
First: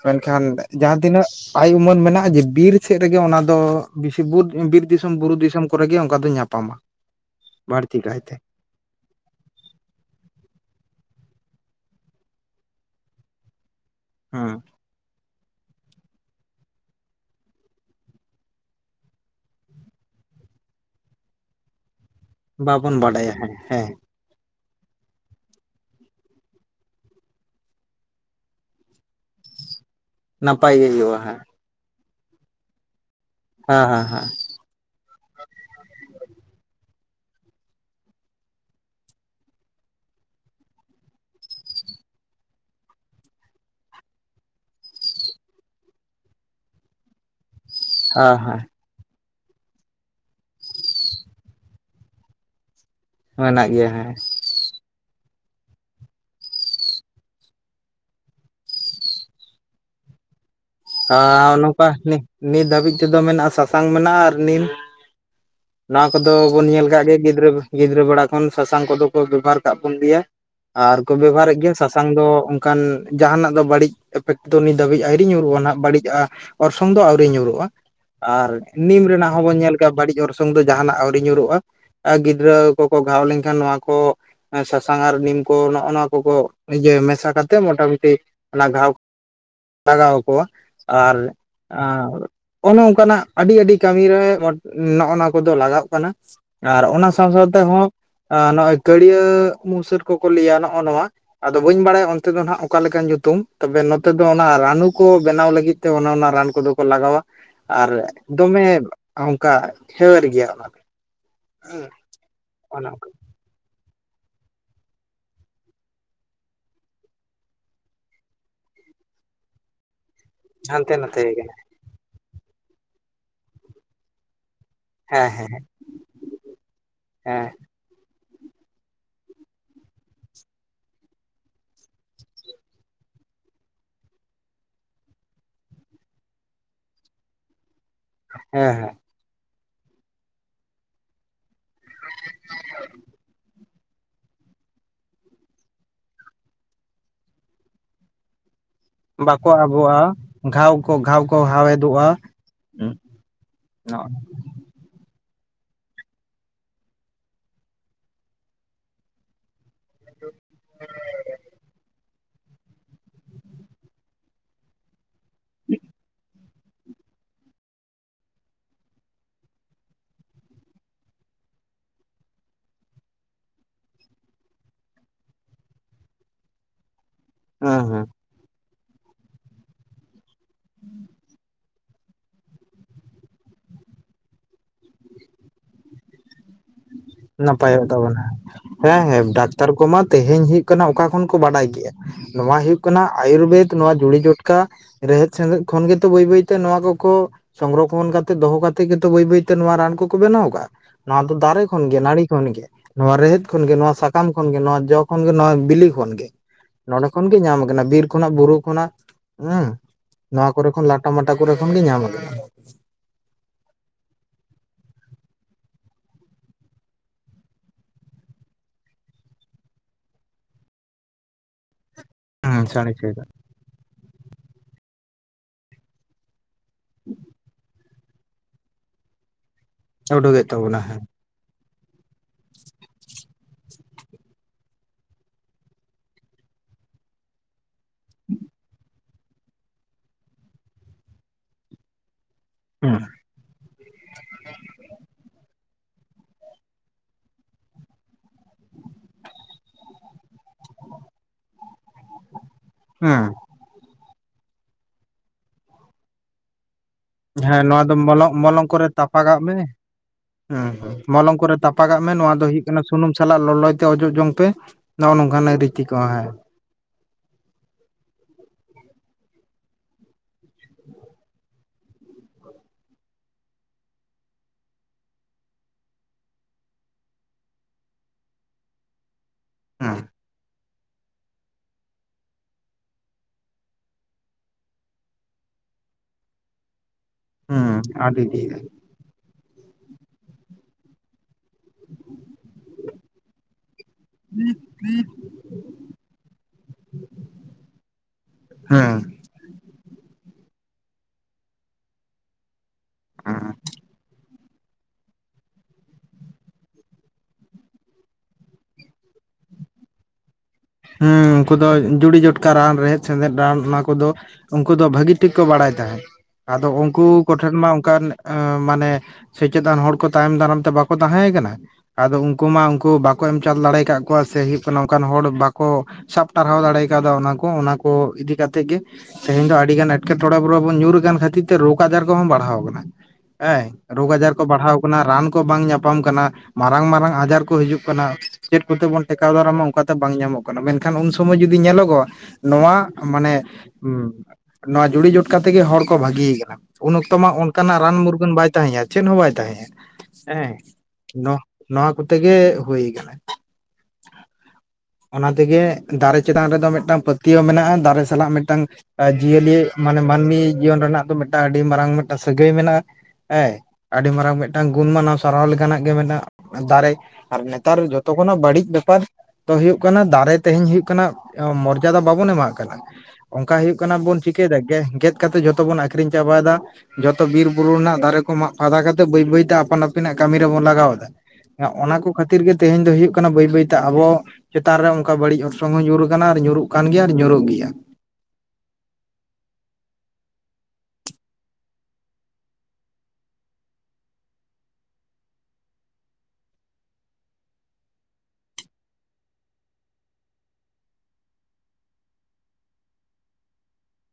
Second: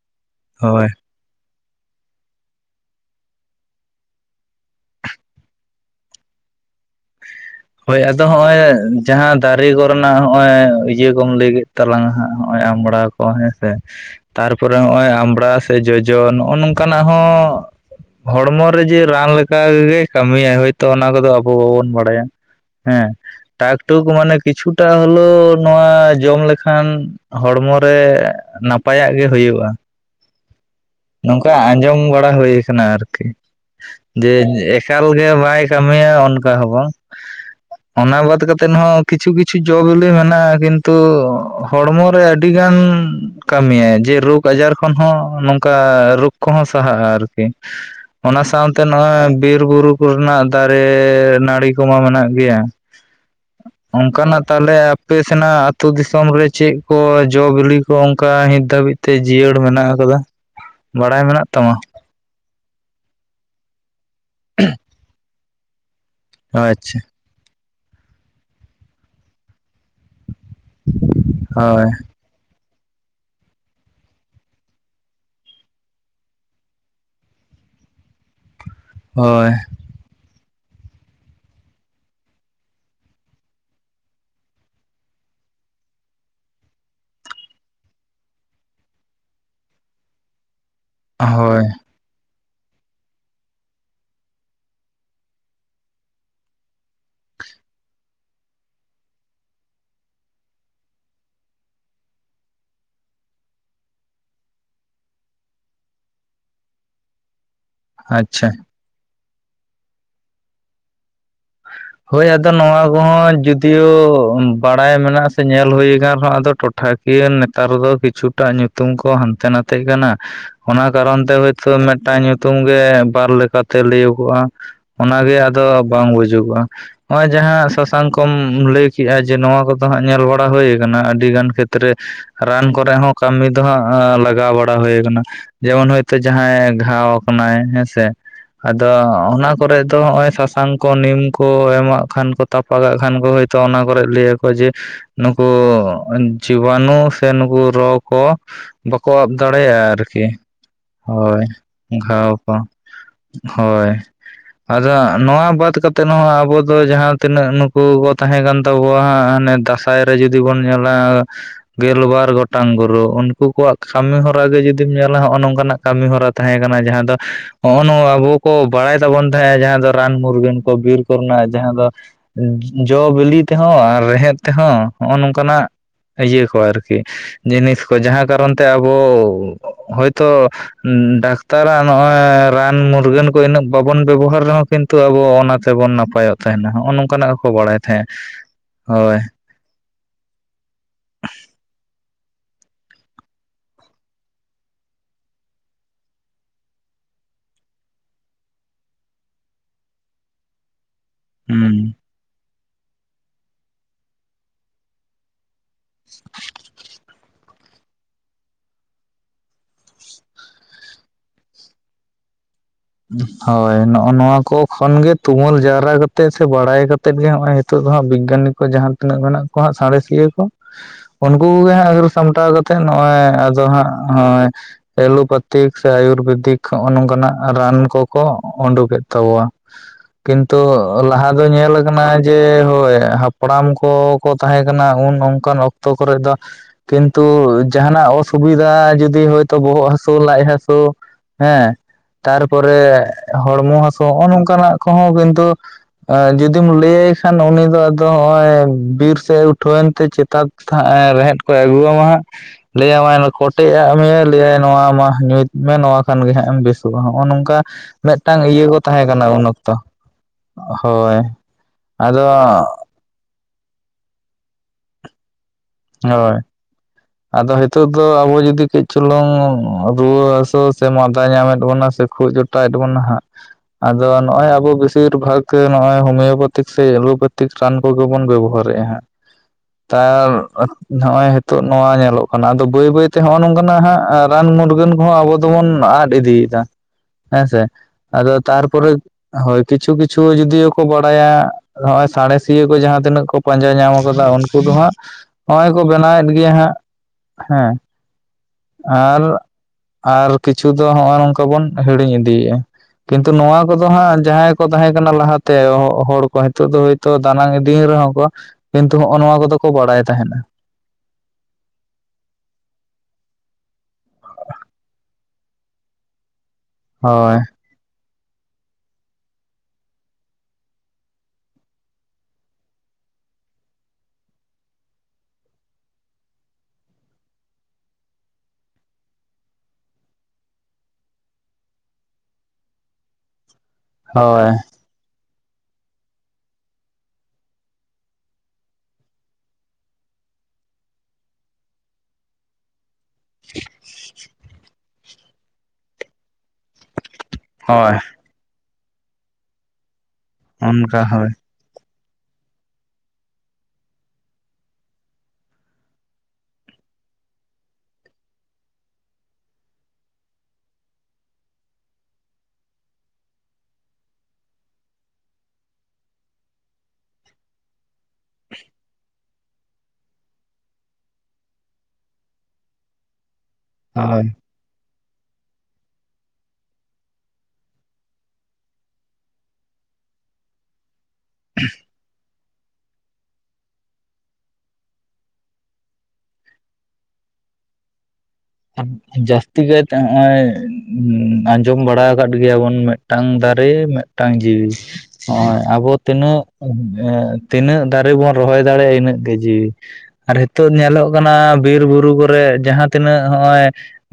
Speaker 2: ᱢᱮᱱᱠᱷᱟᱱ
Speaker 1: ᱦᱳᱭ
Speaker 2: ᱡᱟᱦᱟᱸ ᱛᱤᱱᱟᱹᱜ ᱟᱭ ᱩᱢᱟᱹᱨ ᱢᱮᱱᱟᱜᱼᱟ ᱡᱮ ᱵᱤᱨ ᱥᱮᱫ ᱨᱮᱜᱮ ᱚᱱᱟ ᱫᱚ ᱵᱮᱥᱤ ᱵᱤᱨ ᱫᱤᱥᱚᱢ ᱵᱩᱨᱩ ᱫᱤᱥᱚᱢ ᱠᱚᱨᱮ ᱜᱮ ᱚᱱᱠᱟ ᱫᱚ ᱧᱟᱯᱟᱢᱟ [inaudible] [unintelligible]
Speaker 1: ᱦᱳᱭ ᱟᱫᱚ
Speaker 2: ᱠᱟᱭᱛᱮ
Speaker 1: ᱦᱚᱜᱼᱚᱭ ᱡᱟᱦᱟᱸ ᱫᱟᱨᱮ ᱠᱚᱨᱮᱱᱟᱜ ᱦᱚᱸᱜᱼᱚᱭ ᱤᱭᱟᱹ ᱠᱚᱢ ᱞᱟᱹᱜᱤᱫ ᱛᱟᱞᱟᱝ ᱦᱟᱸᱜ ᱦᱚᱸᱜᱼᱚᱭ ᱟᱢᱲᱟ ᱠᱚ ᱦᱮᱸ ᱥᱮ
Speaker 2: ᱦᱮᱸ
Speaker 1: ᱛᱟᱨᱯᱚᱨᱮ ᱱᱚᱜᱼᱚᱭ ᱟᱢᱲᱟ ᱥᱮ ᱡᱚᱡᱚ ᱱᱚᱜᱼᱚ ᱱᱚᱝᱠᱟᱱᱟᱜ ᱦᱚᱸ ᱦᱚᱲᱢᱚ ᱨᱮ ᱡᱮ ᱨᱟᱱ ᱞᱮᱠᱟ ᱜᱮ ᱠᱟᱹᱢᱤᱭᱤᱭᱟ ᱦᱚᱭᱛᱚ ᱚᱱᱟ ᱠᱚᱫᱚ ᱟᱵᱚ ᱵᱟᱵᱚᱱ ᱵᱟᱲᱟᱭᱟ?
Speaker 2: ᱵᱟᱵᱚᱱ
Speaker 1: ᱦᱮᱸ
Speaker 2: ᱵᱟᱰᱟᱭᱟ
Speaker 1: ᱴᱟᱠ
Speaker 2: ᱦᱮᱸ
Speaker 1: ᱴᱩᱠ ᱢᱟᱱᱮ ᱠᱤᱪᱷᱩᱴᱟ ᱦᱚᱞᱮ ᱱᱚᱣᱟ ᱡᱚᱢ ᱞᱮᱠᱷᱟᱱ ᱦᱚᱲᱢᱚ ᱨᱮ ᱱᱟᱯᱟᱭᱟᱜ ᱜᱮ ᱦᱩᱭᱩᱜᱼᱟ᱾
Speaker 2: ᱱᱟᱯᱟᱭ ᱜᱮ ᱦᱩᱭᱩᱜᱼᱟ ᱦᱮᱸ
Speaker 1: ᱱᱚᱝᱠᱟ ᱟᱸᱡᱚᱢ ᱵᱟᱲᱟ ᱦᱩᱭ ᱟᱠᱟᱱᱟ᱾ ᱠᱟᱱᱟ ᱟᱨᱠᱤ
Speaker 2: ᱦᱮᱸ ᱦᱮᱸ ᱦᱮᱸ
Speaker 1: ᱡᱮ ᱮᱠᱟᱞ ᱜᱮ ᱵᱟᱭ ᱠᱟᱹᱢᱤᱭᱟ ᱚᱱᱠᱟ ᱦᱚᱸ ᱵᱟᱝ
Speaker 2: [inaudible]
Speaker 1: ᱚᱱᱟ ᱵᱟᱫ ᱠᱟᱛᱮᱜ ᱦᱚᱸ ᱠᱤᱪᱷᱩ ᱠᱤᱪᱷᱩ ᱡᱚ ᱵᱤᱞᱤ ᱢᱮᱱᱟᱜᱼᱟ᱾ ᱠᱤᱱᱛᱩ ᱦᱚᱲᱢᱚᱨ ᱨᱮ ᱟᱹᱰᱤ ᱜᱟᱱ ᱠᱟᱹᱢᱤᱭᱟᱭ ᱡᱮ ᱨᱳᱜᱽ ᱟᱡᱟᱨ ᱠᱷᱚᱱ ᱦᱚᱸ ᱱᱚᱝᱠᱟ ᱨᱳᱜᱽ ᱠᱚᱦᱚᱸ ᱥᱟᱦᱟᱜᱼᱟ ᱟᱨᱠᱤ᱾
Speaker 2: ᱦᱮᱸ
Speaker 1: ᱚᱱᱟ
Speaker 2: ᱦᱮᱸ
Speaker 1: ᱥᱟᱶᱛᱮ ᱱᱚᱜᱼᱚᱭ ᱵᱤᱨ ᱵᱩᱨᱩ ᱠᱚᱨᱮᱱᱟᱜ ᱫᱟᱨᱮ ᱱᱟᱹᱲᱤ ᱠᱚᱢᱟ ᱢᱮᱱᱟᱜ ᱜᱮᱭᱟ᱾
Speaker 2: ᱢᱮᱱᱟᱜ ᱜᱮᱭᱟ ᱦᱮᱸ
Speaker 1: ᱚᱱᱠᱟᱱᱟᱜ ᱛᱟᱦᱚᱞᱮ ᱟᱯᱮ ᱥᱮᱱᱟᱜ ᱴ ᱟᱹᱛᱩ ᱫᱤᱥᱚᱢ ᱨᱮ ᱪᱮᱫ ᱠᱚ ᱡᱚ ᱵᱤᱞᱤ ᱠᱚ ᱚᱱᱠᱟ ᱦᱤᱛ ᱫᱷᱟᱹᱵᱤᱡ ᱛᱮ ᱡᱤᱭᱟᱹᱲ ᱢᱮᱱᱟᱜ ᱟᱠᱟᱫᱟ᱾ ᱵᱟᱲᱟᱭ ᱢᱮᱱᱟᱜ
Speaker 2: ᱟᱨ
Speaker 1: ᱛᱟᱢᱟ
Speaker 2: ᱱᱚᱝᱠᱟ ᱱᱤᱛ ᱫᱷᱟᱹᱵᱤᱡ ᱛᱮᱫᱚ ᱢᱮᱱᱟᱜᱼᱟ ᱥᱟᱥᱟᱝ, ᱢᱮᱱᱟᱜᱼᱟ ᱟᱨ ᱱᱤᱱ ᱱᱚᱣᱟ ᱠᱚᱫᱚ ᱵᱚᱱ ᱧᱮᱞ
Speaker 1: ᱟᱪᱪᱷᱟ
Speaker 2: ᱠᱮᱫ ᱜᱮ ᱜᱤᱫᱽᱨᱟᱹ ᱜᱤᱫᱽᱨᱟᱹ ᱵᱮᱲᱟ ᱠᱷᱚᱱ ᱥᱟᱥᱟᱝ ᱠᱚᱫᱚ ᱠᱚ ᱵᱮᱵᱚᱦᱟᱨ ᱠᱟᱜ ᱵᱚᱱ ᱜᱮᱭᱟ᱾ ᱟᱨ ᱠᱚ ᱵᱮᱵᱚᱦᱟᱨᱮᱫ ᱜᱮᱭᱟ
Speaker 1: ᱦᱳᱭ
Speaker 2: ᱥᱟᱥᱟᱝ ᱫᱚ ᱠᱷᱟᱱ ᱡᱟᱦᱟᱱᱟᱜ ᱫᱚ ᱵᱟᱹᱲᱤᱡ ᱮᱯᱷᱮᱠᱴ ᱫᱚ ᱱᱤᱛ ᱫᱷᱟᱹᱵᱤᱡ ᱦᱤᱧ ᱧᱩᱨ ᱦᱟᱜ ᱵᱟᱹᱲᱤᱡᱼᱟ ᱚᱨᱥᱚᱝ ᱫᱚ ᱟᱹᱣᱨᱤ ᱧᱩᱨᱦᱩᱜᱼᱟ ᱟᱨ ᱱᱤᱢ ᱨᱮᱱᱟᱜ
Speaker 1: ᱦᱳᱭ
Speaker 2: ᱦᱚᱸᱵᱚᱱ ᱧᱮᱞ ᱠᱮᱭᱟ ᱵᱟᱹᱲᱤᱡ ᱚᱨᱥᱚᱝ ᱥᱚᱝ ᱫᱚ ᱡᱟᱦᱟᱱᱟᱜ ᱟᱹᱣᱨᱤ ᱧᱩᱨᱩᱜᱼᱟ, ᱜᱤᱫᱽᱨᱟᱹ ᱠᱚᱠᱚ ᱜᱷᱟᱣ ᱞᱮᱱᱠᱷᱟᱱ ᱱᱚᱣᱟ ᱠᱚ ᱥᱟᱥᱟᱝ ᱟᱨ ᱱᱤᱢ ᱠᱚ ᱱᱚᱜᱼ ᱱᱚᱣᱟ ᱠᱚᱠᱚ ᱤᱭᱟᱹ ᱢᱮᱥᱟ ᱠᱟᱛᱮᱜ ᱢᱚᱴᱟᱢᱩᱴᱤ ᱚᱱᱟ ᱜᱟᱣ ᱞᱟᱜᱟᱣ ᱟᱠᱚᱣᱟ᱾ ᱟᱨ
Speaker 1: ᱦᱳᱭ
Speaker 2: ᱟ ᱱᱚᱭ ᱱᱚᱠᱟᱱᱟᱜ ᱟᱹᱰᱤ ᱟᱹᱰᱤ ᱠᱟᱹᱢᱮ ᱱᱚᱜᱼᱚ ᱱᱚᱣᱟ ᱠᱚᱫᱚ ᱞᱟᱜᱟᱜ ᱠᱟᱱᱟ ᱟᱨ ᱚᱱᱟ ᱥᱟᱶ ᱥᱟᱶ ᱛᱮ ᱦᱚᱸ ᱱᱚᱜᱼᱚᱭ ᱠᱟᱹᱲᱭᱟᱹ ᱢᱩᱥᱟᱹᱨ ᱠᱚᱠᱚ ᱞᱟᱹᱭᱟ ᱱᱚᱜᱼᱚ ᱱᱚᱣᱟ ᱟᱫᱚ ᱵᱟᱹᱧ ᱵᱟᱲᱟᱭᱟ ᱚᱱᱛᱮ ᱫᱚ ᱦᱟᱜ ᱚᱠᱟᱞᱮᱠᱟᱱ ᱧᱩᱛᱩᱢ ᱛᱚᱵᱮ ᱱᱚᱛᱮ ᱫᱚ ᱚᱱᱟ ᱨᱟᱱᱩ ᱠᱚ ᱵᱮᱱᱟᱣ ᱞᱟᱹᱜᱤᱫ ᱛᱮ ᱚᱱᱟ ᱨᱟᱱ ᱠᱚᱫᱚ ᱠᱚ ᱞᱟᱜᱟᱣᱟ᱾ ᱟᱨ
Speaker 1: ᱟᱪᱪᱷᱟ
Speaker 2: ᱫᱚᱢᱮ ᱚᱱᱠᱟ ᱦᱮᱭᱟᱹᱨ ᱜᱮᱭᱟ ᱚᱱᱟ ᱫᱚ ᱦᱮᱸ
Speaker 1: ᱦᱳᱭ ᱟᱫᱚ ᱱᱚᱣᱟ
Speaker 2: ᱚᱱᱮ ᱚᱱᱠᱟ
Speaker 1: ᱠᱚᱦᱚᱸ ᱡᱩᱫᱤ ᱯᱟᱹᱛᱭᱟᱹᱣ ᱵᱟᱲᱟᱭ ᱢᱮᱱᱟᱜ-ᱟ ᱥᱮ ᱧᱮᱞ ᱦᱩᱭ ᱟᱠᱟᱱ ᱨᱮᱦᱚᱸ ᱟᱫᱚ ᱴᱚᱴᱷᱟᱠᱤᱭᱟᱹ ᱱᱮᱛᱟᱨ ᱫᱚ ᱠᱤᱪᱷᱩᱴᱟ ᱧᱩᱛᱩᱢ ᱧᱩᱛᱩᱢ ᱠᱚ ᱦᱟᱱᱛᱮ ᱱᱟᱛᱮ ᱠᱟᱱᱟ ᱚᱱᱟ
Speaker 2: ᱦᱟᱱᱛᱮ ᱱᱟᱛᱮ
Speaker 1: ᱠᱟᱨᱚᱱ ᱛᱮ
Speaker 2: ᱠᱟᱱᱟ
Speaker 1: ᱦᱳᱭᱛᱳ ᱢᱤᱫᱴᱟᱝ ᱧᱩᱛᱩᱢ ᱜᱮ ᱵᱟᱨ ᱞᱮᱠᱟᱛᱮ ᱞᱟᱹᱭᱟᱹᱜᱚᱜᱼᱟ
Speaker 2: ᱦᱮᱸ
Speaker 1: ᱚᱱᱟᱜᱮ
Speaker 2: ᱦᱮᱸ
Speaker 1: ᱟᱫᱚ ᱵᱟᱝ ᱜᱩᱡᱩᱜᱚᱜ-ᱟ ᱱᱚᱜ-ᱚᱭ
Speaker 2: ᱦᱮᱸ
Speaker 1: ᱡᱟᱦᱟᱸ ᱥᱚᱥ ᱥᱟᱝ ᱠᱚᱢ ᱞᱟᱹᱭ ᱠᱮᱜ-ᱟ ᱡᱮ ᱱᱚᱣᱟ ᱠᱚᱫᱚ ᱦᱟᱸᱜ ᱧᱮᱞ ᱵᱟᱲᱟ ᱦᱩᱭ ᱠᱟᱱᱟ ᱟᱹᱰᱤᱜᱟᱱ ᱠᱷᱮᱛᱨᱮ ᱨᱟᱱ ᱠᱚᱨᱮ ᱦᱚᱸ ᱠᱟᱹᱢᱤ ᱫᱚ ᱦᱟᱸᱜ ᱞᱟᱜᱟᱣ ᱵᱟᱲᱟ ᱦᱩᱭ ᱠᱟᱱᱟ ᱡᱮᱢᱚᱱ ᱦᱚᱭᱛᱚ ᱡᱟᱦᱟᱸᱭ ᱜᱷᱟᱣ ᱠᱟᱱᱟᱭ ᱦᱮᱸᱥᱮ
Speaker 2: ᱦᱮᱸ
Speaker 1: ᱟᱫᱚ
Speaker 2: ᱦᱮᱸ
Speaker 1: ᱚᱱᱟ ᱠᱚᱨᱮ ᱫᱚ ᱦᱚᱜ-ᱚᱭ ᱥᱟᱥᱟᱝ ᱠᱚ ᱱᱤᱢ ᱠᱚ ᱮᱢᱟᱜ ᱠᱷᱟᱱ ᱠᱚ ᱛᱟᱯᱟᱜᱟᱜ ᱠᱷᱟᱱ ᱠᱚ ᱦᱳᱭᱛᱳ ᱚᱱᱟ ᱠᱚᱨ ᱞᱟᱹᱭ ᱟᱠᱚ ᱡᱮ ᱱᱩᱠᱩ ᱡᱤᱵᱟᱱᱩ ᱥᱮ ᱱᱩᱠᱩ ᱨᱚ ᱠᱚ ᱵᱟᱠᱚ ᱟᱵᱽ ᱫᱟᱲᱮᱭᱟᱜ-ᱟ ᱟᱨᱠᱤ
Speaker 2: ᱜᱷᱟᱣ ᱠᱚ ᱜᱷᱟᱣ ᱠᱚ
Speaker 1: ᱦᱳᱭ
Speaker 2: ᱦᱟᱣᱮᱫᱚᱜᱼᱟ
Speaker 1: ᱜᱷᱟᱣ ᱠᱚ
Speaker 2: ᱦᱮᱸ
Speaker 1: ᱦᱳᱭ
Speaker 2: [unintelligible]
Speaker 1: ᱟᱫᱚ ᱱᱚᱣᱟ ᱵᱟᱛ ᱠᱟᱛᱮ [unintelligible] ᱟᱵᱚ ᱫᱚ ᱡᱟᱦᱟᱸ ᱛᱤᱱᱟᱹᱜ ᱱᱩᱠᱩ ᱠᱚ ᱛᱟᱦᱮᱸ ᱠᱟᱱ ᱛᱟᱵᱚᱣᱟ ᱦᱟᱸᱜ ᱦᱟᱱᱮ ᱫᱟᱥ ᱥᱟᱭ ᱨᱮ ᱡᱩᱫᱤ ᱵᱚᱱ ᱧᱮᱞᱟ ᱜᱮᱞᱵᱟᱨ ᱜᱚᱴᱟᱝ ᱜᱩᱨᱩ ᱩᱱᱠᱩ ᱠᱚᱣᱟᱜ ᱠᱟᱹᱢᱤ ᱦᱚᱨᱟ ᱜᱮ ᱡᱩᱫᱤ ᱡᱩᱫᱤᱢ ᱧᱮᱞᱟ ᱦᱚᱜ ᱱᱚᱝᱠᱟ ᱱᱟᱸᱜ ᱠᱟᱹᱢᱤ ᱦᱚᱨᱟ ᱛᱟᱦᱮᱸ ᱠᱟᱱᱟ ᱡᱟᱦᱟᱸ ᱫᱚ ᱦᱚᱜ ᱱᱚᱣᱟ ᱟᱵᱚ ᱠᱚ ᱵᱟᱲᱟᱭ ᱛᱟᱵᱚᱱ ᱛᱟᱦᱮᱸᱜ-ᱟ ᱡᱟᱦᱟᱸ ᱫᱚ ᱨᱟᱱ ᱢᱩᱨᱜᱟᱹᱱ ᱠᱚ ᱵᱤᱨ ᱠᱚᱨᱮᱱᱟᱜ ᱡᱟᱦᱟᱸ ᱫᱚ ᱡᱚ ᱵᱤᱞᱤ ᱛᱮᱦᱚᱸ ᱟᱨ ᱨᱮᱦᱮᱫ ᱛᱮᱦᱚᱸ ᱱᱚᱜ ᱱᱚᱝᱠᱟᱱᱟᱜ ᱤᱭᱟᱹ ᱠᱚᱣᱟ ᱟᱨᱠᱤ ᱡᱤᱱᱤᱥ ᱠᱚ
Speaker 2: ᱦᱮᱸ
Speaker 1: ᱡᱟᱦᱟᱸ ᱠᱟᱨᱚᱱ ᱛᱮ ᱟᱵᱚ ᱦᱚᱭᱛᱚ ᱰᱟᱠ ᱱᱮᱛᱟᱨᱟᱜ ᱱᱚᱜ-ᱚᱭ ᱨᱟᱱ ᱢᱩᱨᱜᱟᱹᱱ ᱠᱚ ᱩᱱᱟᱹᱜ ᱵᱟᱵᱚᱱ ᱵᱮᱵᱚᱦᱟᱨ ᱨᱮᱦᱚᱸ ᱠᱤᱱᱛᱩ ᱟᱵᱚ ᱚᱱᱟ ᱛᱮᱵᱚᱱ ᱱᱟᱯᱟᱭᱚᱜ ᱛᱟᱦᱮᱱᱟ ᱦᱚᱜ ᱱᱚᱝᱠᱟᱱᱟᱜ ᱜᱮᱠᱚ ᱵᱟᱲᱟᱭ ᱛᱟᱦᱮᱸᱜ ᱦᱳᱭ
Speaker 2: ᱱᱮᱛᱟᱨ ᱠᱚ ᱢᱟ ᱛᱮᱦᱮᱧ ᱦᱩᱭᱩᱜ ᱠᱟᱱᱟ ᱚᱠᱟ ᱠᱷᱚᱱ ᱠᱚ ᱵᱟᱰᱟᱭ ᱜᱮᱭᱟ ᱱᱚᱣᱟ ᱦᱩᱭᱩᱜ ᱠᱟᱱᱟ ᱟᱹᱭᱩᱨᱵᱮᱫ ᱱᱚᱣᱟ ᱡᱩᱲᱤ ᱡᱚᱴᱠᱟ ᱨᱮᱦᱮᱫ ᱥᱮᱸᱥᱮᱫᱮᱫ ᱠᱷᱚᱱ ᱜᱮᱛᱚ ᱵᱟᱹᱭ ᱵᱟᱹᱭᱛᱮ ᱱᱚᱣᱟ ᱠᱚᱠᱚ ᱥᱚᱝᱨᱚᱠᱠᱷᱚᱱ ᱠᱟᱛᱮ ᱫᱚᱦᱚ ᱠᱟᱛᱮᱫ ᱜᱮᱛᱚ ᱵᱟᱹᱭ ᱵᱟᱹᱭᱛᱮ ᱱᱚᱣᱟ ᱨᱟᱱ ᱠᱚᱠᱚ ᱵᱮᱱᱟᱣ ᱠᱟᱜ-ᱟ ᱱᱚᱣᱟ ᱫᱚ ᱫᱟᱨᱮ
Speaker 1: ᱦᱩᱸ
Speaker 2: ᱠᱷᱚᱱᱜᱮ ᱱᱟᱲᱤ ᱠᱷᱚᱱᱜᱮ ᱱᱚᱣᱟ ᱨᱮᱦᱮᱫ ᱠᱷᱚᱱᱜᱮ ᱱᱚᱣᱟ ᱥᱟᱠᱟᱢ ᱠᱷᱚᱱᱜᱮ ᱱᱚᱣᱟ ᱡᱚ ᱠᱷᱚᱱᱜᱮ ᱱᱚᱣᱟ ᱵᱤᱞᱤ ᱠᱷᱚᱱᱜᱮ ᱱᱚᱰᱮ ᱠᱷᱚᱱ ᱜᱮ ᱧᱟᱢ ᱟᱠᱟᱱᱟ ᱵᱤᱨ ᱠᱷᱚᱱᱟᱜ ᱵᱩᱨᱩ ᱠᱷᱚᱱᱟᱜ ᱦᱮᱸ ᱱᱚᱣᱟ ᱠᱚᱨᱮ ᱠᱷᱚᱱ ᱞᱟᱴᱟ ᱢᱟᱴᱟ ᱠᱚᱨᱮ ᱠᱷᱚᱱ ᱜᱮ ᱧᱟᱢ ᱟᱠᱟᱫᱟ
Speaker 1: ᱦᱳᱭ ᱱᱚᱸᱜ ᱱᱚᱣᱟ ᱠᱚ ᱠᱷᱚᱱᱟᱜ ᱛᱩᱢᱟᱹᱞ ᱡᱟᱣᱨᱟ ᱠᱟᱛᱮᱜ ᱥᱮ ᱵᱟᱲᱟᱭ ᱠᱟᱛᱮ ᱛᱮᱫ ᱜᱮ ᱱᱚᱜ-ᱚᱭ ᱱᱤᱛᱚᱜ ᱫᱚ ᱦᱟᱸᱜ ᱵᱤᱜᱽᱜᱟᱱᱤ ᱠᱚ ᱡᱟᱦᱟᱸ ᱛᱤᱱᱟᱹᱜ ᱢᱮᱱᱟᱜ ᱠᱚᱣᱟ ᱥᱟᱬᱮᱥᱤᱭᱟᱹ ᱠᱚ ᱩᱱᱠᱩ ᱠᱚ ᱜᱮ ᱦᱟᱸᱜ ᱨᱩ ᱥᱟᱢᱴᱟᱣ
Speaker 2: ᱠᱟᱱᱟ ᱦᱮᱸ
Speaker 1: ᱠᱟᱛᱮᱜ
Speaker 2: ᱥᱟᱹᱲᱤ ᱥᱟᱹᱭ
Speaker 1: ᱱᱚᱜ-ᱚᱭ
Speaker 2: ᱫᱚ
Speaker 1: ᱟᱫᱚ ᱦᱟᱸᱜ ᱱᱚᱜ-ᱚᱭ ᱮᱞᱳᱯᱟᱛᱷᱤᱠ ᱥᱮ ᱟᱭᱩᱨᱵᱮᱫᱤᱠ ᱱᱚᱜ ᱱᱚᱝᱠᱟᱱᱟᱜ ᱨᱟᱱ ᱠᱚᱠᱚ ᱩᱰᱩᱠᱮᱫ ᱛᱟᱵᱚᱣᱟ
Speaker 2: ᱩᱰᱩᱠᱮᱫ
Speaker 1: ᱠᱤᱱᱛᱩ
Speaker 2: ᱛᱟᱵᱚᱱᱟ ᱦᱮᱸ
Speaker 1: ᱞᱟᱦᱟ ᱫᱚ ᱧᱮᱞ ᱠᱟᱱᱟ ᱡᱮ ᱦᱳᱭ ᱦᱟᱯᱲᱟᱢ ᱠᱚᱠᱚ ᱛᱟᱦᱮᱸ ᱠᱟᱱᱟ ᱩᱱ ᱚᱱᱠᱟᱱ ᱚᱠᱛᱚ ᱠᱚᱨᱮ ᱫᱚ ᱠᱤᱱᱛᱩ ᱡᱟᱦᱱᱟᱜ ᱚᱥᱩᱵᱤᱫᱷᱟ ᱡᱩᱫᱤ ᱦᱚᱳᱭᱛᱳ ᱵᱚᱦᱚᱜ ᱦᱟᱹᱥᱩ ᱞᱟᱡᱽ ᱦᱟᱹᱥᱩ ᱦᱮᱸ ᱛᱟᱨᱯᱚᱨᱮ ᱦᱚᱲᱢᱚ ᱦᱟᱹᱥᱩ ᱱᱚᱜ ᱱᱚᱝᱠᱟᱱᱟᱜ ᱠᱚᱦᱚᱸ ᱠᱤᱱᱛᱩ ᱡᱩᱫᱤᱢ ᱞᱟᱹᱭᱟᱭ ᱠᱷᱟᱱ ᱩᱱᱤ ᱫᱚ ᱟᱫᱚ ᱱᱚᱜ-ᱚᱭ ᱵᱤᱨ ᱥᱮᱫ ᱩᱴᱷᱟᱹᱣ ᱮᱱ ᱛᱮ ᱪᱮᱛᱟᱛ ᱛᱟᱸᱦ ᱨᱮᱦᱮᱫ ᱠᱚ ᱟᱹᱜᱩᱣᱟᱢᱟ ᱦᱟᱸᱜ ᱞᱟᱹᱭᱟᱢᱟᱭ
Speaker 2: ᱦᱮᱸ
Speaker 1: ᱠᱚᱴᱮᱡ ᱟᱫ ᱢᱮ ᱞᱟᱹᱭᱟᱭ ᱱᱚᱣᱟ ᱢᱟ ᱧᱩᱭ ᱢᱮ ᱱᱚᱣᱟ ᱠᱷᱟᱱ ᱜᱮ ᱦᱟᱸᱜ ᱮᱢ ᱵᱮᱥ ᱱᱚᱜ ᱱᱚᱝᱠᱟ
Speaker 2: ᱦᱮᱸ ᱱᱚᱣᱟ ᱫᱚ ᱢᱚᱞᱚᱝ
Speaker 1: ᱢᱤᱫᱴᱟᱝ
Speaker 2: ᱢᱚᱞᱚᱝ
Speaker 1: ᱤᱭᱟᱹ ᱠᱚ
Speaker 2: ᱠᱚᱨᱮ
Speaker 1: ᱛᱟᱦᱮᱸ
Speaker 2: ᱛᱟᱯᱟ
Speaker 1: ᱠᱟᱱᱟ
Speaker 2: ᱠᱟᱜ
Speaker 1: ᱩᱱ
Speaker 2: ᱢᱮ
Speaker 1: ᱚᱠᱛᱚ
Speaker 2: ᱦᱩᱸ ᱦᱩᱸ
Speaker 1: ᱦᱳᱭ
Speaker 2: ᱢᱚᱞᱚᱝ ᱠᱚᱨᱮ ᱛᱟᱯᱟ ᱠᱟᱜ ᱢᱮ
Speaker 1: ᱟᱫᱚ
Speaker 2: ᱱᱚᱣᱟ ᱫᱚ ᱦᱩᱭᱩᱜ ᱠᱟᱱᱟ ᱥᱩᱱᱩᱢ ᱥᱟᱞᱟᱜ ᱞᱚᱞᱚᱭ ᱛᱮ ᱚᱡᱚᱜ ᱡᱚᱝ ᱯᱮ ᱱᱚᱜ-ᱚ ᱱᱚᱝᱠᱟᱱᱟᱜ ᱨᱤᱠ
Speaker 1: ᱦᱳᱭ
Speaker 2: [inaudible]
Speaker 1: ᱟᱫᱚ ᱱᱤᱛᱚᱜ ᱫᱚ ᱟᱵᱚ ᱡᱩᱫᱤ ᱠᱟᱹᱡᱽ ᱪᱩᱞᱩᱝ ᱨᱩᱣᱟᱹ ᱦᱟᱹᱥᱩ ᱥᱮ ᱢᱟᱫᱟ ᱧᱟᱢᱮᱫ ᱵᱚᱱᱟ ᱥᱮ ᱠᱷᱩᱜ ᱡᱚ ᱛᱟᱭᱮᱫᱵᱚᱱᱟ ᱦᱟᱸᱜ ᱟᱫᱚ ᱱᱚᱜᱼᱚᱭ ᱟᱵᱚ ᱵᱮᱥᱤᱨ ᱵᱷᱟᱜᱽ ᱱᱚᱜᱼᱚᱭ ᱦᱳᱢᱤᱭᱳᱯᱮᱛᱷᱤᱠ ᱥᱮ ᱮᱞᱳᱯᱮᱛᱤᱠ ᱨᱟᱱ ᱠᱚᱜᱮ ᱵᱚᱱ ᱵᱮᱵᱚᱦᱟᱨᱮᱫᱼᱟ ᱦᱟᱸᱜ
Speaker 2: [inaudible]
Speaker 1: ᱛᱟᱨ ᱱᱚᱜᱼᱚᱭ ᱦᱤᱛᱳᱜ ᱱᱚᱣᱟ ᱧᱮᱞᱚᱜ ᱠᱟᱱᱟ ᱟᱫᱚ ᱵᱟᱹᱭ ᱵᱟᱹᱭᱛᱮ ᱱᱚᱜᱼᱚ ᱱᱚᱝᱠᱟᱱᱟᱜ ᱦᱟᱸᱜ ᱨᱟᱱ ᱢᱩᱨᱜᱟᱹᱱ ᱠᱚᱦᱚᱸ ᱟᱵᱚ ᱫᱚ ᱵᱚᱱ ᱟᱫ ᱤᱫᱤᱭᱮᱫᱟ ᱾
Speaker 2: [inaudible]
Speaker 1: ᱦᱮᱸ ᱥᱮ
Speaker 2: ᱟᱹᱰᱤ
Speaker 1: ᱟᱫᱚ
Speaker 2: ᱦᱩᱸ
Speaker 1: ᱛᱟᱨᱯᱚᱨᱮ ᱦᱳᱭ ᱠᱤᱪᱷᱩ ᱠᱤᱪᱷᱩ ᱡᱩᱫᱤᱭᱚᱠᱚ ᱵᱟᱲᱟᱭᱟ ᱱᱚᱜᱼᱚᱭ ᱥᱟᱬᱮᱥᱤᱭᱟᱹ ᱠᱚ ᱡᱟᱦᱟᱸ ᱛᱤᱱᱟᱹᱜ ᱠᱚ ᱯᱟᱸᱡᱟ ᱧᱟᱢ ᱠᱟᱫᱟ ᱩᱱᱠᱩ ᱫᱚ ᱦᱟᱸᱜ ᱱᱚᱜᱼᱚᱭ ᱠᱚ ᱵᱮᱱᱟᱣᱮᱫ ᱜᱮᱭᱟ ᱦᱟᱸᱜ ᱦᱮᱸ
Speaker 2: ᱦᱩᱸ
Speaker 1: ᱟᱨ ᱟᱨ ᱠᱤᱪᱷᱩ ᱫᱚ ᱦᱚᱜᱼᱚᱭᱚ ᱱᱚᱝᱠᱟ ᱵᱚᱱ ᱦᱤᱲᱤᱧ ᱤᱫᱤᱭᱮᱫᱼᱟ ᱾ ᱠᱤᱱᱛᱩ ᱱᱚᱣᱟ ᱠᱚᱫᱚ ᱦᱟᱸᱜ ᱡᱟᱦᱟᱸᱭ ᱠᱚ ᱛᱟᱦᱮᱸ ᱠᱟᱱᱟ ᱞᱟᱦᱟᱛᱮ ᱦᱚᱲ ᱠᱚ ᱱᱤᱛᱚᱜ ᱫᱚ ᱦᱭᱛᱳ ᱫᱟᱱᱟᱝᱤᱫᱤᱮᱱ ᱨᱮᱦᱚᱸ ᱠᱚ ᱠᱤᱱᱛᱩ ᱦᱚᱜᱼᱚ ᱱᱚᱣᱟ ᱠᱚᱫᱚ ᱠᱚ ᱵᱟᱲᱟᱭ ᱛᱟᱦᱮᱱᱟ ᱾
Speaker 2: ᱦᱮᱸ ᱩᱱᱠᱩ ᱫᱚ ᱡᱩᱲᱤ ᱡᱚᱴᱠᱟ ᱨᱟᱱ ᱨᱮᱦᱮᱫ ᱥᱮᱸᱫᱮᱫ ᱨᱟᱱ ᱚᱱᱟ ᱠᱚ ᱫᱚ ᱩᱱᱠᱩ ᱫᱚ ᱵᱷᱟᱹᱜᱤ ᱴᱷᱤᱠ ᱠᱚ ᱵᱟᱲᱟᱭ ᱛᱟᱦᱮᱸᱫ ᱟᱫᱚ ᱩᱱᱠᱩ
Speaker 1: ᱦᱳᱭ
Speaker 2: ᱠᱚᱴᱷᱮᱱ ᱢᱟ ᱚᱱᱠᱟᱱ ᱢᱟᱱᱮ ᱥᱮᱪᱮᱫ ᱟᱱ ᱦᱚᱲ ᱠᱚ ᱛᱟᱭᱚᱢ ᱫᱟᱨᱟᱢ ᱛᱮ ᱵᱟᱠᱚ ᱛᱟᱦᱮᱸᱭ ᱠᱟᱱᱟ ᱾ ᱟᱫᱚ ᱩᱱᱠᱩ ᱢᱟ ᱩᱱᱠᱩ ᱵᱟᱠᱚ ᱮᱢ ᱪᱟᱞ ᱫᱟᱲᱮ ᱟᱠᱟᱫ ᱠᱚᱣᱟ ᱥᱮ ᱦᱩᱭᱩᱜ ᱠᱟᱱᱟ ᱚᱱᱠᱟᱱ ᱦᱚᱲ ᱵᱟᱠ ᱠᱚ ᱥᱟᱵ ᱴᱟᱨᱦᱟᱣ ᱫᱟᱲᱮᱭ ᱠᱟᱣᱫᱟ ᱚᱱᱟ ᱠᱚ ᱚᱱᱟ ᱠᱚ ᱤᱫᱤ ᱠᱟᱛᱮᱫ ᱜᱮ ᱛᱮᱦᱮᱧ ᱫᱚ ᱟᱹᱰᱤ ᱜᱟᱱ ᱮᱸᱴᱠᱮᱴᱚᱲᱮ ᱠᱚᱨᱮ ᱵᱚᱱ ᱧᱩᱨ ᱟᱠᱟᱱ ᱠᱷᱟᱹᱛᱤᱨ ᱛᱮ ᱨᱳᱜᱽ ᱟᱡᱟᱨ ᱠᱚᱦᱚᱸ ᱵᱟᱲᱦᱟᱣ ᱟᱠᱟᱱᱟ ᱦᱮᱸ ᱨᱳᱜᱽ ᱟᱡᱟᱨ ᱠᱚ
Speaker 1: ᱦᱳᱭ
Speaker 2: ᱵᱟᱲᱦᱟᱣ ᱟᱠᱟᱱᱟ ᱨᱟᱱ ᱠᱚ ᱵᱟᱝ ᱧᱟᱯᱟᱢ ᱠᱟᱱᱟ ᱾ ᱢᱟᱨᱟᱝ ᱢᱟᱨᱟᱝ ᱟᱡᱟᱨ ᱠᱚ ᱦᱤᱡᱩᱜ ᱠᱟᱱᱟ ᱪᱮᱫ ᱠᱚᱛᱮ ᱵᱚᱱ ᱴᱮᱠᱟᱣ ᱫᱟᱨᱟᱢᱟ ᱚᱱᱠᱟᱛᱮ ᱵᱟᱝ ᱧᱟᱢᱚᱜ ᱠᱟᱱᱟ ᱢᱮᱱᱠᱷᱟᱱ ᱩᱱ ᱥᱚᱢᱚᱭ ᱡᱩᱫᱤ ᱧᱮᱞᱚᱜᱚᱜᱼᱟ ᱱᱚᱣᱟ ᱢᱟᱱᱮ ᱱᱚᱣᱟ ᱡᱩᱲᱤ ᱡᱚᱴᱠᱟ ᱛᱮᱜᱮ ᱦᱚᱲ ᱠᱚ ᱵᱷᱟᱹᱜᱤᱭᱟ ᱠᱟᱱᱟ ᱩᱱ ᱚᱠᱛᱚ ᱢᱟ ᱚᱱᱠᱟᱱᱟᱜ
Speaker 1: ᱦᱳᱭ
Speaker 2: ᱨᱟᱱ ᱢᱩᱨᱜᱟᱹᱱ ᱵᱟᱭ ᱛᱟᱦᱮᱸᱼᱟ ᱪᱮᱫ ᱦᱚᱸ ᱵᱟᱭ ᱛᱟᱦᱮᱸᱼᱟ ᱦᱮᱸ
Speaker 1: ᱚᱱᱠᱟ ᱦᱳᱭ
Speaker 2: ᱱᱚᱣᱟ ᱠᱚᱛᱮ ᱜᱮ ᱦᱩᱭ ᱟᱠᱟᱱᱟ ᱾ ᱚᱱᱟ ᱛᱮᱜᱮ ᱫᱟᱨᱮ ᱪᱮᱛᱟᱱ ᱨᱮᱫᱚ ᱢᱮᱫᱴᱟᱝ ᱯᱟᱹᱛᱭᱟᱹᱣ ᱢᱮᱱᱟᱜᱼᱟ ᱫᱟᱨᱮ ᱥᱟᱞᱟᱜ ᱢᱮᱫᱴᱟᱝ ᱡᱤᱭᱟᱹᱞᱤ ᱢᱟᱱᱮ ᱢᱟᱹᱱᱢᱤ ᱡᱤᱭᱚᱱ ᱨᱮᱱᱟᱜ ᱫᱚ ᱢᱮᱫᱴᱟᱝ ᱟᱹᱰᱤ ᱢᱟᱨᱟᱝ ᱢᱤᱫᱴᱟᱝ ᱥᱟᱹᱜᱟᱹᱭ ᱢᱮᱱᱟᱜᱼᱟ ᱦᱮᱸ ᱟᱹᱰᱤ ᱢᱟᱨᱟᱝ ᱢᱮᱫᱴᱟᱝ ᱜᱩᱱ ᱢᱟᱱᱟᱣ ᱥᱟᱨᱦᱟᱣ ᱞᱮᱠᱟᱱᱟᱜ ᱜᱮ ᱢᱮᱱᱟᱜ ᱾ ᱫᱟᱨᱮ ᱟᱨ ᱱᱮᱛᱟᱨ ᱡᱚᱛᱚᱠᱷᱚᱱᱟᱜ ᱵᱟᱹᱲᱤᱡ ᱵᱮᱯᱟᱨ ᱛᱚ ᱦᱩᱭᱩᱜ ᱠᱟᱱᱟ ᱫᱟᱨᱮ ᱛᱮᱦᱮᱧ ᱦᱩᱭᱩᱜ ᱠᱟᱱᱟ ᱢᱚᱨᱡᱟᱫᱟ ᱵᱟᱵᱚᱱ ᱮᱢᱟᱜ ᱠᱟᱱᱟ ᱾ ᱚᱱᱠᱟ ᱦᱩᱭᱩᱜᱜ ᱠᱟᱱᱟ ᱵᱚᱱ
Speaker 1: ᱦᱳᱭ
Speaker 2: ᱪᱤᱠᱟᱹᱭᱮᱫᱟ ᱜᱮᱫ ᱠᱟᱛᱮᱜ ᱡᱚᱛᱚ ᱵᱚᱱ ᱟᱠᱷᱨᱤᱧ ᱪᱟᱵᱟᱭᱮᱫᱟ ᱾ ᱡᱚᱛᱚ ᱵᱤᱨ ᱵᱩᱨᱩ ᱨᱮᱱᱟᱜ ᱫᱟᱨᱮ ᱠᱚ ᱢᱟᱜ ᱯᱷᱟᱫᱟ ᱠᱟᱛᱮᱜ ᱵᱟᱹᱭ ᱵᱟᱹᱭᱛᱮ ᱟᱯᱟᱱ ᱟᱹᱯᱤᱱᱟᱜ ᱠᱟᱹᱢᱤ ᱨᱮᱵᱚᱱ ᱞᱟᱜᱟᱣ ᱮᱫᱟ ᱾ ᱚᱱᱟ ᱠᱚ ᱠᱷᱟᱹᱛᱤᱨ ᱜᱮ ᱛᱮᱦᱮᱧ ᱫᱚ ᱦᱩᱭᱩᱜ ᱠᱟᱱᱟ ᱵᱟᱹᱭ ᱵᱟᱹᱭᱛᱮ ᱟᱵᱚ ᱪᱮᱛᱟᱱ ᱨᱮ ᱚᱱᱠᱟ ᱵᱟᱹᱲᱤᱡ ᱚᱨᱥᱚᱝ ᱦᱚᱸ ᱧᱩᱨ ᱟᱠᱟᱱᱟ ᱟᱨ ᱧᱩᱨᱩᱜ ᱠᱟᱱ ᱜᱮᱭᱟ ᱟᱨ ᱧᱩᱨᱩᱜ ᱜᱮᱭᱟ ᱾
Speaker 1: ᱡᱟᱹᱥᱛᱤ ᱠᱟᱭᱛᱮ ᱦᱚᱸᱜᱼᱚᱭ ᱟᱸᱡᱚᱢ ᱵᱟᱲᱟ ᱟᱠᱟᱫ ᱜᱮᱭᱟᱵᱚᱱ ᱢᱮᱴ ᱴᱟᱝ ᱫᱟᱨᱮ ᱢᱤᱫᱴᱟᱝ ᱡᱤᱣᱤ ᱱᱚᱜᱼᱚᱭ ᱟᱵᱚ ᱛᱤᱱᱟᱹᱜ ᱛᱤᱱᱟᱹᱜ ᱫᱟᱨᱮ ᱵᱚᱱ ᱨᱚᱦᱚᱭ ᱫᱟᱲᱮᱭᱟᱜᱼᱟ ᱤᱱᱟᱹᱜ ᱜᱮ ᱡᱤᱣᱤ ᱾ ᱟᱨ ᱦᱤᱛᱳᱜ ᱧᱮᱞᱚᱜ ᱠᱟᱱᱟ ᱵᱤᱨ ᱵᱩᱨᱩ ᱠᱚᱨᱮ ᱡᱟᱦᱟᱸ ᱛᱤᱱᱟᱹᱜ ᱱᱚᱜᱼᱚᱭ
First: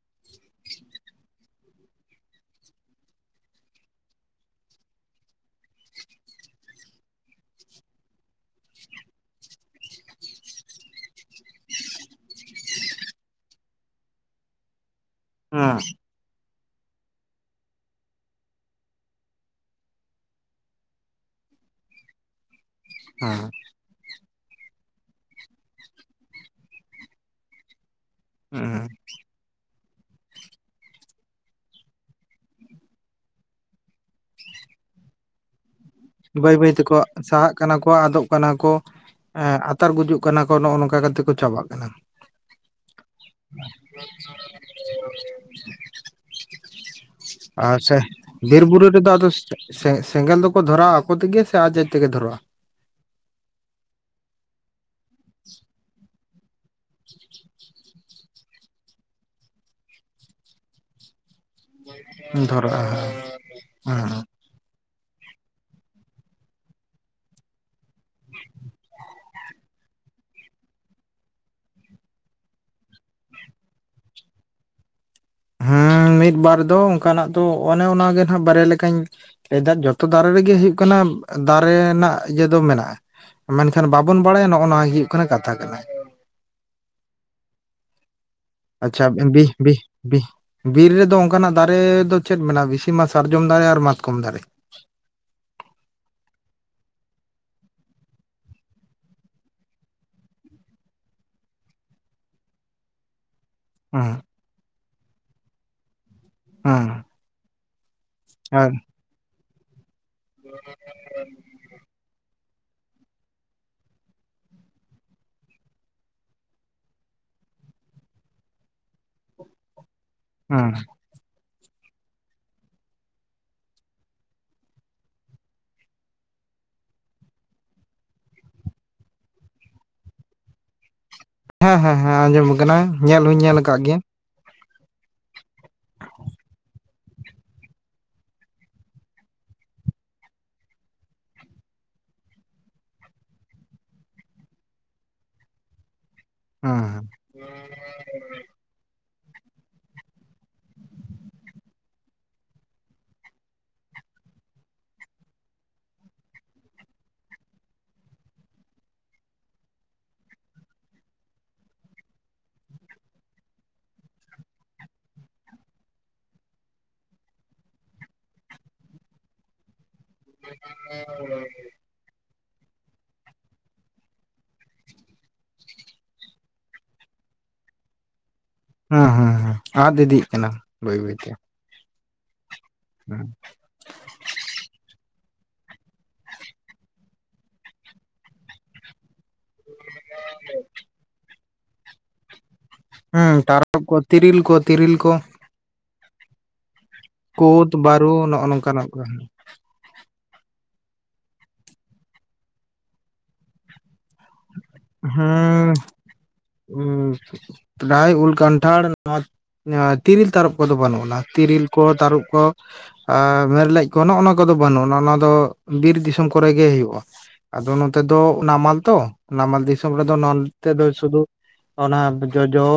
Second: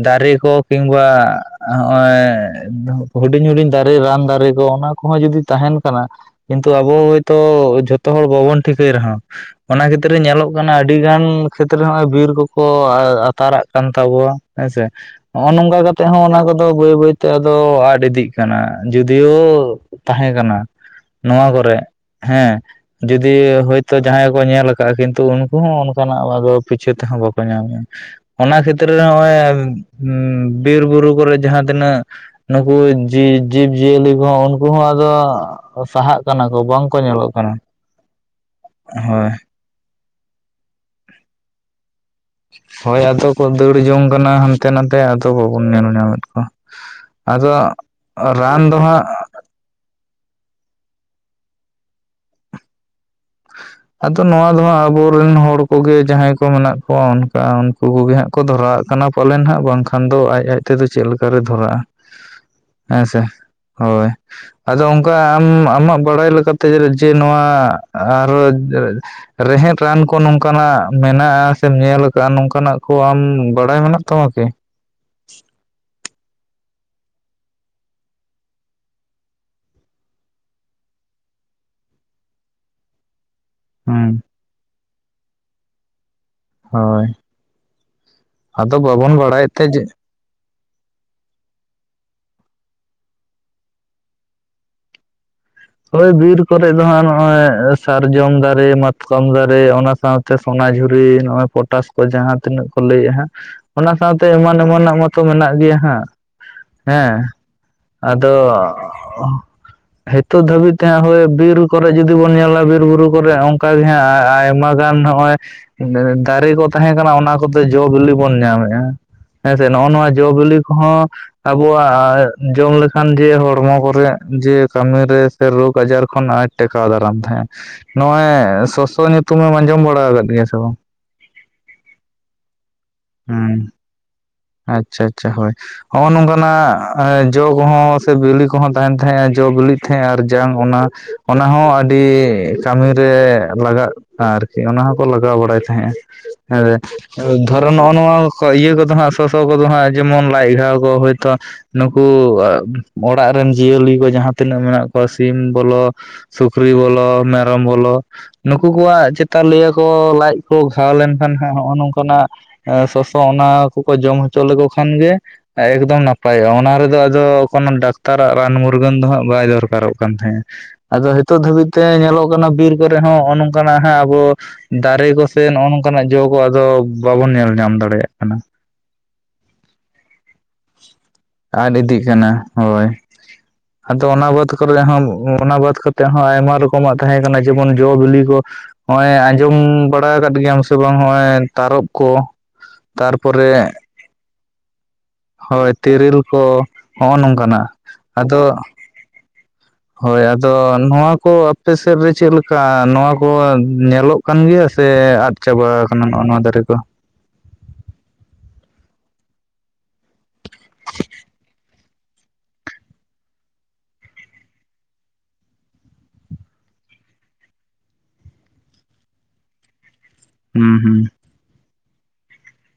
Speaker 1: ᱫᱟᱨᱮ ᱠᱚ ᱠᱤᱢᱵᱟ ᱦᱚᱜᱼᱚᱭ ᱦᱩᱰᱤᱧ ᱦᱩᱰᱤᱧ ᱫᱟᱨᱮ ᱨᱟᱱ ᱫᱟᱨᱮ ᱠᱚ ᱚᱱᱟ ᱠᱚᱦᱚᱸ ᱡᱩᱫᱤ ᱛᱟᱦᱮᱱ ᱠᱟᱱᱟ ᱠᱤᱱᱛᱩ ᱟᱵᱚ ᱦᱚᱭᱛᱚ ᱡᱷᱚᱛᱚ ᱦᱚᱲ ᱵᱟᱵᱚᱱ ᱴᱷᱤᱠᱟᱹᱭ ᱨᱮᱦᱚᱸ ᱚᱱᱟ ᱠᱷᱟᱛᱤᱨ ᱧᱮᱞᱚᱜ ᱠᱟᱱᱟ ᱟᱹᱰᱤ ᱜᱟᱱ ᱠᱷᱮᱛᱨᱮ ᱱᱚᱜᱚᱭ ᱵᱤᱨ ᱠᱚᱠᱚ ᱟᱛᱟᱨᱟᱜ ᱠᱟᱱ ᱛᱟᱵᱚᱣᱟ ᱦᱮᱸᱥᱮ ᱱᱚᱜᱼᱚ
Speaker 2: ᱦᱮᱸ
Speaker 1: ᱱᱚᱝᱠᱟ ᱠᱟᱛᱮᱜ ᱦᱚᱸ ᱚᱱᱟ ᱠᱚ ᱟᱫᱚ ᱵᱟᱹᱭ ᱵᱟᱹᱭᱛᱮ ᱟᱫᱚ ᱟᱫ ᱤᱫᱤᱜ ᱠᱟᱱᱟ ᱡᱩᱫᱤᱭᱳ ᱛᱟᱦᱮᱸ ᱠᱟᱱᱟ ᱾ ᱱᱚᱣᱟ ᱠᱚᱨᱮ ᱦᱮᱸ ᱡᱩᱫᱤ
Speaker 2: ᱦᱮᱸ
Speaker 1: ᱦᱭᱭ ᱛᱚ ᱡᱟᱦᱟᱸᱭ ᱜᱮ ᱠᱚ ᱧᱮᱞ ᱠᱟᱜᱼᱟ ᱠᱤᱱᱛᱩ ᱩᱱᱠᱩ ᱦᱚᱸ ᱚᱱᱠᱟᱱᱟᱜ ᱟᱫᱚ ᱯᱤᱪᱷᱟᱹ ᱛᱮᱦᱚᱸ ᱵᱟᱠᱚ ᱧᱟᱢᱼᱟ ᱾ ᱚᱱᱟ
Speaker 2: ᱦᱮᱸ
Speaker 1: ᱠᱷᱮᱛᱛᱨᱮ ᱨᱮ ᱦᱚᱜᱼᱚᱭ ᱵᱤᱨ ᱵᱩᱨᱩ ᱠᱚᱨᱮ ᱡᱟᱦᱟᱸ ᱛᱤᱱᱟᱹᱜ ᱱᱩᱠᱩ ᱡᱤ ᱡᱤᱵ ᱡᱤᱭᱟᱹᱞᱤ ᱠᱚᱦᱚᱸ ᱩᱱᱠᱩ ᱦᱚᱸ ᱟᱫᱚ ᱥᱟᱦᱟᱜ ᱠᱟᱱᱟ
Speaker 2: ᱵᱟᱹᱭ
Speaker 1: ᱠᱚ
Speaker 2: ᱵᱟᱹᱭ ᱛᱮᱠᱚ
Speaker 1: ᱵᱟᱝᱠᱚ ᱧᱮᱞᱚᱜ
Speaker 2: ᱥᱟᱦᱟᱜ ᱠᱟᱱᱟ ᱠᱚ ᱟᱫᱚᱜ ᱠᱟᱱᱟ ᱠᱚ
Speaker 1: ᱦᱳᱭ
Speaker 2: ᱮ ᱟᱛᱟᱨ ᱜᱩᱡᱩᱜ ᱠᱟᱱᱟ ᱠᱚ ᱱᱚᱜᱼᱚ ᱱᱚᱝᱠᱟ ᱠᱟᱛᱮ ᱠᱚ ᱪᱟᱵᱟᱜ ᱠᱟᱱᱟ
Speaker 1: ᱦᱳᱭ ᱟᱫᱚ ᱠᱚ ᱫᱟᱹᱲ ᱡᱚᱝ ᱠᱟᱱᱟ ᱦᱟᱱ ᱦᱟᱱᱛᱮ ᱱᱟᱛᱮ ᱟᱫᱚ ᱵᱟᱵᱚᱱ ᱧᱮᱞ ᱧᱟᱢᱮᱫ ᱠᱚᱣᱟ ᱟᱫᱚ
Speaker 2: ᱟᱨ ᱥᱮ
Speaker 1: ᱨᱟᱱ
Speaker 2: ᱵᱤᱨ
Speaker 1: ᱫᱚ
Speaker 2: ᱵᱩᱨᱩ
Speaker 1: ᱦᱟᱸᱜ
Speaker 2: ᱨᱮᱫᱚ ᱟᱫᱚ ᱥᱮᱸᱜᱮᱞ ᱫᱚᱠᱚ ᱫᱷᱚᱨᱟᱼᱟ ᱟᱠᱚ ᱛᱮᱜᱮ ᱥᱮ ᱟᱡᱽᱟᱡᱽ ᱛᱮᱜᱮ ᱫᱷᱚᱨᱟᱜᱼᱟ ᱾
Speaker 1: ᱟᱫᱚ ᱱᱚᱣᱟ ᱫᱚ ᱦᱟᱸᱜ ᱟᱵᱚᱨᱮᱱ ᱦᱚᱲ ᱠᱚᱜᱮ ᱡᱟᱦᱟᱸᱭ ᱠᱚ ᱢᱮᱱᱟᱜ ᱠᱚᱣᱟ ᱚᱱᱠᱟ ᱦᱚᱠᱩ ᱠᱩᱜᱮ ᱦᱟᱸᱜ ᱠᱚ ᱫᱷᱚᱨᱟᱣᱟᱜ ᱠᱟᱱᱟ ᱯᱟᱞᱮᱱ ᱦᱟᱸᱜ ᱵᱟᱝᱠᱷᱟᱱ ᱫᱚ ᱟᱡ ᱟᱡ ᱛᱮᱫᱚ ᱪᱮᱫ ᱠᱟᱨᱮ ᱫᱷᱚᱨᱟᱜᱼᱟ
Speaker 2: ᱫᱷᱚᱨᱟᱜᱼᱟ
Speaker 1: ᱦᱮᱸ ᱥᱮ ᱦᱳᱭ
Speaker 2: ᱦᱮᱸ ᱦᱮᱸ
Speaker 1: ᱟᱫᱚ ᱚᱱᱠᱟ ᱟᱢ ᱟᱢᱟᱜ ᱵᱟᱲᱟᱭ ᱞᱮᱠᱟᱛᱮ ᱡᱮ ᱱᱚᱣᱟ ᱟᱨᱚ ᱨᱮᱦᱮᱫ ᱨᱟᱱ ᱠᱚ ᱱᱚᱝᱠᱟᱱᱟᱜ ᱢᱮᱱᱟᱜᱼᱟ ᱥᱮᱢ ᱧᱮᱞ ᱟᱠᱟᱫᱼᱟ ᱱᱚᱝᱠᱟᱱᱟᱜ ᱠᱚ ᱟᱢ ᱵᱟᱲᱟᱭ ᱢᱮᱱᱟᱜ ᱛᱟᱢᱟ ᱠᱤ
Speaker 2: ᱦᱮᱸ ᱢᱤᱫ ᱵᱟᱨ ᱫᱚ ᱚᱱᱠᱟᱱᱟᱜ ᱛᱚ ᱚᱱᱮ ᱚᱱᱟᱜᱮ ᱱᱟᱜ ᱵᱟᱨᱭᱟ ᱞᱮᱠᱟᱧ ᱮᱫᱟᱜ ᱡᱚᱛᱚ ᱫᱟᱨᱮ ᱨᱮᱜᱮ ᱦᱩᱭᱩᱜ ᱠᱟᱱᱟ ᱫᱟᱨᱮ ᱨᱮᱱᱟᱜ ᱤᱭᱟᱹ ᱫᱚ ᱢᱮᱱᱟᱜᱼᱟ ᱢᱮᱱᱠᱷᱟᱱ
Speaker 1: ᱦᱩᱸ
Speaker 2: ᱵᱟᱵᱚᱱ ᱵᱟᱲᱟᱭᱟ ᱱᱚᱜᱼᱚ ᱱᱚᱣᱟ ᱦᱩᱭᱩᱜ ᱠᱟᱱᱟ ᱠᱟᱛᱷᱟ ᱠᱟᱱᱟ᱾
Speaker 1: ᱦᱳᱭ ᱟᱫᱚ
Speaker 2: ᱟᱪᱪᱷᱟ
Speaker 1: ᱵᱟᱵᱚᱱ
Speaker 2: ᱵᱤ
Speaker 1: ᱵᱟᱲᱟᱭᱮᱫ ᱛᱮ
Speaker 2: ᱵᱤ ᱵᱤᱨ ᱨᱮᱫᱚ ᱚᱱᱠᱟᱱᱟᱜ ᱫᱟᱨᱮ ᱫᱚ ᱪᱮᱫ ᱢᱮᱱᱟᱜᱼᱟ ᱵᱤᱥᱤ ᱢᱟ ᱥᱟᱨᱡᱚᱢ ᱫᱟᱨᱮ ᱟᱨ ᱢᱟᱛᱠᱚᱢ ᱫᱟᱨᱮ
Speaker 1: ᱦᱳᱭ ᱵᱤᱨ ᱠᱚᱨᱮ ᱫᱚ ᱦᱟᱸᱜ ᱱᱚᱜᱼᱚᱭ ᱥᱟᱨᱡᱚᱢ ᱫᱟᱨᱮ ᱢᱟᱛᱠᱚᱢ ᱫᱟᱨᱮ ᱚᱱᱟ ᱥᱟᱶᱛᱮ ᱥᱚᱱᱟᱡᱷᱩᱨᱤ ᱱᱚᱜᱼᱚᱭ ᱯᱚᱴᱟᱥ ᱠᱚ ᱡᱟᱦᱟᱸ ᱛᱤᱱᱟᱹᱜ ᱠᱚ ᱞᱟᱹᱭᱮᱫ ᱦᱟᱜ ᱚᱱᱟ
Speaker 2: ᱦᱩᱸ
Speaker 1: ᱥᱟᱶᱛᱮ ᱮᱢᱟᱱ ᱮᱢᱟᱱᱟᱜ ᱢᱟᱛᱚ ᱢᱮᱱᱟᱜ ᱜᱮᱭᱟ ᱦᱟᱸᱜ
Speaker 2: ᱦᱩᱸ
Speaker 1: ᱦᱮᱸ ᱟᱫᱚ
Speaker 2: ᱦᱮᱸ
Speaker 1: ᱱᱤᱛᱚᱜ ᱫᱷᱟᱹᱵᱤᱡ ᱛᱮ ᱦᱳᱭ ᱵᱤᱨ ᱠᱚᱨᱮ ᱡᱩᱫᱤ ᱵᱚᱱ ᱧᱮᱞᱟ ᱵᱤᱨ ᱵᱩᱨᱩ ᱠᱚᱨᱮ ᱚᱱᱠᱟᱟᱜ ᱜᱮ ᱦᱟᱸᱜ ᱟᱭᱢᱟ ᱜᱟᱱ ᱱᱚᱜᱼᱚᱭ ᱫᱟᱨᱮ ᱠᱚ ᱛᱟᱦᱮᱸ ᱠᱟᱱᱟ ᱚᱱᱟ ᱠᱚᱛᱮ ᱡᱚ ᱵᱤᱞᱤ ᱵᱚᱱ ᱧᱟᱢᱮᱫᱼᱟ᱾ ᱦᱮᱸ ᱥᱮ ᱱᱚᱜᱼᱚ ᱱᱚᱣᱟ ᱡᱚᱼ ᱵᱤᱞᱤ
Speaker 2: ᱦᱮᱸ
Speaker 1: ᱠᱚᱦᱚᱸ ᱟᱵᱚᱣᱟᱜ ᱡᱚᱢ ᱞᱮᱠᱷᱟᱱ ᱡᱮ ᱦᱚᱲᱢᱚ ᱠᱚᱨᱮ ᱡᱮ ᱠᱟᱹᱢᱤ ᱥᱮ ᱨᱳᱜᱽ ᱟᱡᱟᱨ ᱠᱷᱚᱱᱴ ᱴᱮᱠᱟᱣ ᱫᱟᱨᱟᱢ ᱛᱟᱦᱮᱸᱜ ᱱᱚᱜᱼᱚᱭ ᱥᱚᱥᱚ ᱧᱩᱛᱩᱢᱮᱢ ᱟᱸᱡᱚᱢ ᱵᱟᱲᱟ ᱟᱠᱟᱫ ᱜᱮᱭᱟ ᱥᱮ ᱵᱟᱝ?
Speaker 2: ᱦᱮᱸ ᱦᱮᱸ ᱦᱮᱸ ᱟᱸᱡᱚᱢ ᱟᱠᱟᱱᱟ ᱧᱮᱞ ᱦᱚᱧ ᱧᱮᱞ
Speaker 1: ᱦᱮᱸ
Speaker 2: ᱟᱠᱟᱫ ᱜᱮᱭᱟ᱾
Speaker 1: ᱟᱪᱪᱷᱟ ᱟᱪᱪᱷᱟ ᱦᱳᱭ ᱦᱚᱸᱜᱼᱚ ᱱᱚᱝᱠᱟᱱᱟᱜ ᱡᱚ ᱠᱚᱦᱚᱸ ᱥᱮ ᱵᱤᱞᱤ ᱠᱚᱦᱚᱸ ᱛᱟᱦᱮᱱ ᱛᱟᱦᱮᱸᱜᱼᱟ ᱡᱚ ᱵᱤᱞᱤᱜ ᱛᱟᱦᱮᱸᱜᱼᱟ ᱟᱨ ᱡᱟᱝ ᱚᱱᱟ ᱚᱱᱟ ᱦᱚᱸ ᱟᱹᱰᱤ ᱠᱟᱹᱢᱤ ᱨᱮ ᱞᱟᱜᱟᱜ ᱟᱨᱠᱤ ᱚᱱᱟ ᱦᱚᱸᱠᱚ ᱞᱟᱜᱟᱣ ᱵᱟᱲᱟᱭ ᱛᱟᱦᱮᱸᱜᱼᱟ᱾ ᱦᱮᱸ ᱫᱷᱚᱨᱚ ᱱᱚᱜᱼᱚ ᱱᱚᱣᱟ ᱠᱚ ᱤᱭᱟᱹ ᱠᱚᱫᱚ ᱦᱟᱸᱜ ᱥᱚᱥᱚ ᱠᱚᱫᱚ ᱦᱟᱸᱜ ᱡᱮᱢᱚᱱ ᱞᱟᱡ ᱜᱷᱟᱣ ᱠᱚ ᱦᱳᱭᱛᱚ ᱱᱩᱠᱩ ᱚᱲᱟᱜ ᱨᱮᱱ ᱡᱤᱭᱟᱹᱞᱤ ᱠᱚ ᱡᱟᱦᱟᱸ ᱛᱤᱱᱟᱹᱜ ᱢᱮᱱᱟᱜ ᱠᱚᱣᱟ ᱥᱤᱢ ᱵᱚᱞᱚ ᱥᱩᱠᱨᱤ ᱵᱚᱞ ᱢᱮᱨᱚᱢ ᱵᱚᱞᱚ ᱱᱩᱠᱩ ᱠᱚᱣᱟᱜ ᱪᱮᱛᱟᱱ ᱞᱤᱭᱟᱹ ᱠᱚ ᱞᱟᱡ ᱠᱚ ᱜᱷᱟᱣ ᱞᱮᱱᱠᱷᱟᱱ ᱦᱟᱸᱜ ᱱᱚᱜᱼᱚ ᱱᱚᱝᱠᱟᱱᱟᱜ ᱥᱚᱥᱚ ᱚᱱᱟ ᱠᱚᱠᱚ ᱡᱚᱢ ᱦᱚᱪᱚ ᱞᱮᱠᱚ ᱠᱷᱟᱱ ᱜᱮ ᱮᱠᱫᱚᱢ ᱱᱟᱯᱟᱭᱚᱜᱼᱟ ᱚᱱᱟ ᱨᱮᱫᱚ ᱟᱫᱚ ᱠᱚᱱᱳ ᱰᱟᱠᱛᱟᱨᱟᱜ ᱨᱟᱱ ᱢᱩᱨᱜᱟᱹᱱ ᱫᱚ ᱦᱟᱸᱜ ᱵᱟᱭ ᱫᱚᱨᱠᱟᱨᱚᱜ ᱠᱟᱱᱟ᱾ ᱛᱟᱦᱮᱸᱜᱼᱟ ᱟᱫᱚ ᱱᱤᱛᱚᱜ ᱫᱷᱟᱹᱵᱤᱡ ᱛᱮ ᱧᱮᱞᱚᱜ ᱠᱟᱱᱟ ᱵᱤᱨ ᱠᱚᱨᱮ ᱦᱚᱸ ᱱᱚᱜᱼᱚ ᱱᱚᱝᱠᱟᱱᱟᱜ ᱦᱟᱸᱜ ᱟᱵᱚ ᱫᱟᱨᱮ ᱠᱚᱥᱮ ᱱᱚᱜᱼᱚ ᱱᱚᱝᱠᱟᱱᱟᱜ ᱡᱚ ᱠᱚ ᱟᱫᱚ ᱵᱟᱵᱚᱱ ᱧᱮᱞ ᱧᱟᱢ ᱫᱟᱲᱮᱭᱟᱜ ᱠᱟᱱᱟ᱾
Speaker 2: ᱦᱩᱸ ᱦᱩᱸ ᱦᱩᱸ ᱟᱫ ᱤᱫᱤᱜ ᱠᱟᱱᱟ ᱵᱟᱹᱭ ᱵᱟᱹᱭᱛᱮ
Speaker 1: ᱟᱫ ᱤᱫᱤᱜ ᱠᱟᱱᱟ ᱦᱳᱭ ᱟᱫᱚ ᱚᱱᱟ ᱵᱟᱫ ᱠᱚᱨᱮ ᱦᱚᱸ ᱚᱱᱟ ᱵᱟᱫ ᱠᱟᱛᱮᱜ ᱦᱚᱸ ᱟᱭᱢᱟ ᱨᱚᱠᱚᱢᱟᱜ ᱛᱟᱦᱮᱸ ᱠᱟᱱᱟ ᱡᱮᱢᱚᱱ ᱡᱚ ᱵᱤᱞᱤ ᱠᱚ ᱱᱚᱜ ᱚᱚᱭ ᱟᱸᱡᱚᱢ ᱵᱟᱲᱟ ᱟᱠᱟᱫ ᱜᱮᱭᱟᱢ ᱥᱮ ᱵᱟᱝ ᱦᱚᱜᱼᱚᱭ ᱛᱟᱨᱚᱯ ᱠᱚ
Speaker 2: ᱦᱩᱸ ᱛᱟᱨᱚ
Speaker 1: ᱛᱟᱨᱯᱚᱨᱮ
Speaker 2: ᱠᱚ ᱛᱤᱨᱤᱞ ᱠᱚ ᱛᱤᱨᱤᱞ ᱠᱚ
Speaker 1: ᱦᱳᱭ ᱛᱤᱨᱤᱞ ᱠᱚ ᱦᱚᱜᱼᱚ ᱱᱚᱝᱠᱟᱱᱟᱜ ᱟᱫᱚ
Speaker 2: ᱚ
Speaker 1: ᱦᱳᱭ ᱟᱫᱚ ᱱᱚᱣᱟ ᱠᱚ ᱟᱯᱮ ᱥᱮᱫ ᱨᱮ ᱪᱮᱫ ᱞᱮᱠᱟ ᱱᱚᱣᱟ ᱠᱚ ᱧᱮᱞᱚᱜ ᱠᱟᱱ ᱜᱮᱭᱟ ᱥᱮ ᱟᱫ ᱪᱟᱵᱟ
Speaker 2: ᱦᱮᱸ
Speaker 1: ᱠᱟᱱᱟ ᱱᱚᱜ ᱱᱚᱣᱟ ᱫᱟᱨᱮ ᱠᱚ
Speaker 2: ᱯᱨᱟᱭ ᱩᱞ ᱠᱟᱱᱴᱷᱟᱲ ᱱᱚᱣᱟ ᱛᱤᱨᱤᱞ ᱛᱟᱨᱚᱯ ᱠᱚᱫᱚ ᱵᱟᱹᱱᱩᱜ ᱟᱱᱟ ᱛᱤᱨᱤᱞ ᱠᱚ ᱛᱟᱹᱨᱚᱵ ᱠᱚ ᱢᱮᱨᱞᱮᱡ ᱠᱚ ᱱᱚᱜᱼᱚ ᱱᱚᱣᱟ ᱠᱚᱫᱚ ᱵᱟᱹᱱᱩᱜᱼᱟ ᱚᱱᱟ ᱫᱚ ᱵᱤᱨ ᱫᱤᱥᱚᱢ ᱠᱚᱨᱮ ᱜᱮ ᱦᱩᱭᱩᱜᱼᱟ᱾ ᱟᱫᱚ ᱱᱚᱛᱮ ᱫᱚ ᱚᱱᱟ ᱢᱟᱞ ᱛᱚ ᱱᱟᱢᱟᱞ ᱫᱤᱥᱚᱢ ᱨᱮᱫᱚ ᱱᱛᱮ
Speaker 1: ᱦᱩᱸ
Speaker 2: ᱫᱚ
Speaker 1: ᱦᱩᱸ
Speaker 2: ᱥᱩᱫᱩ ᱚᱱᱟ ᱡᱚᱡᱚ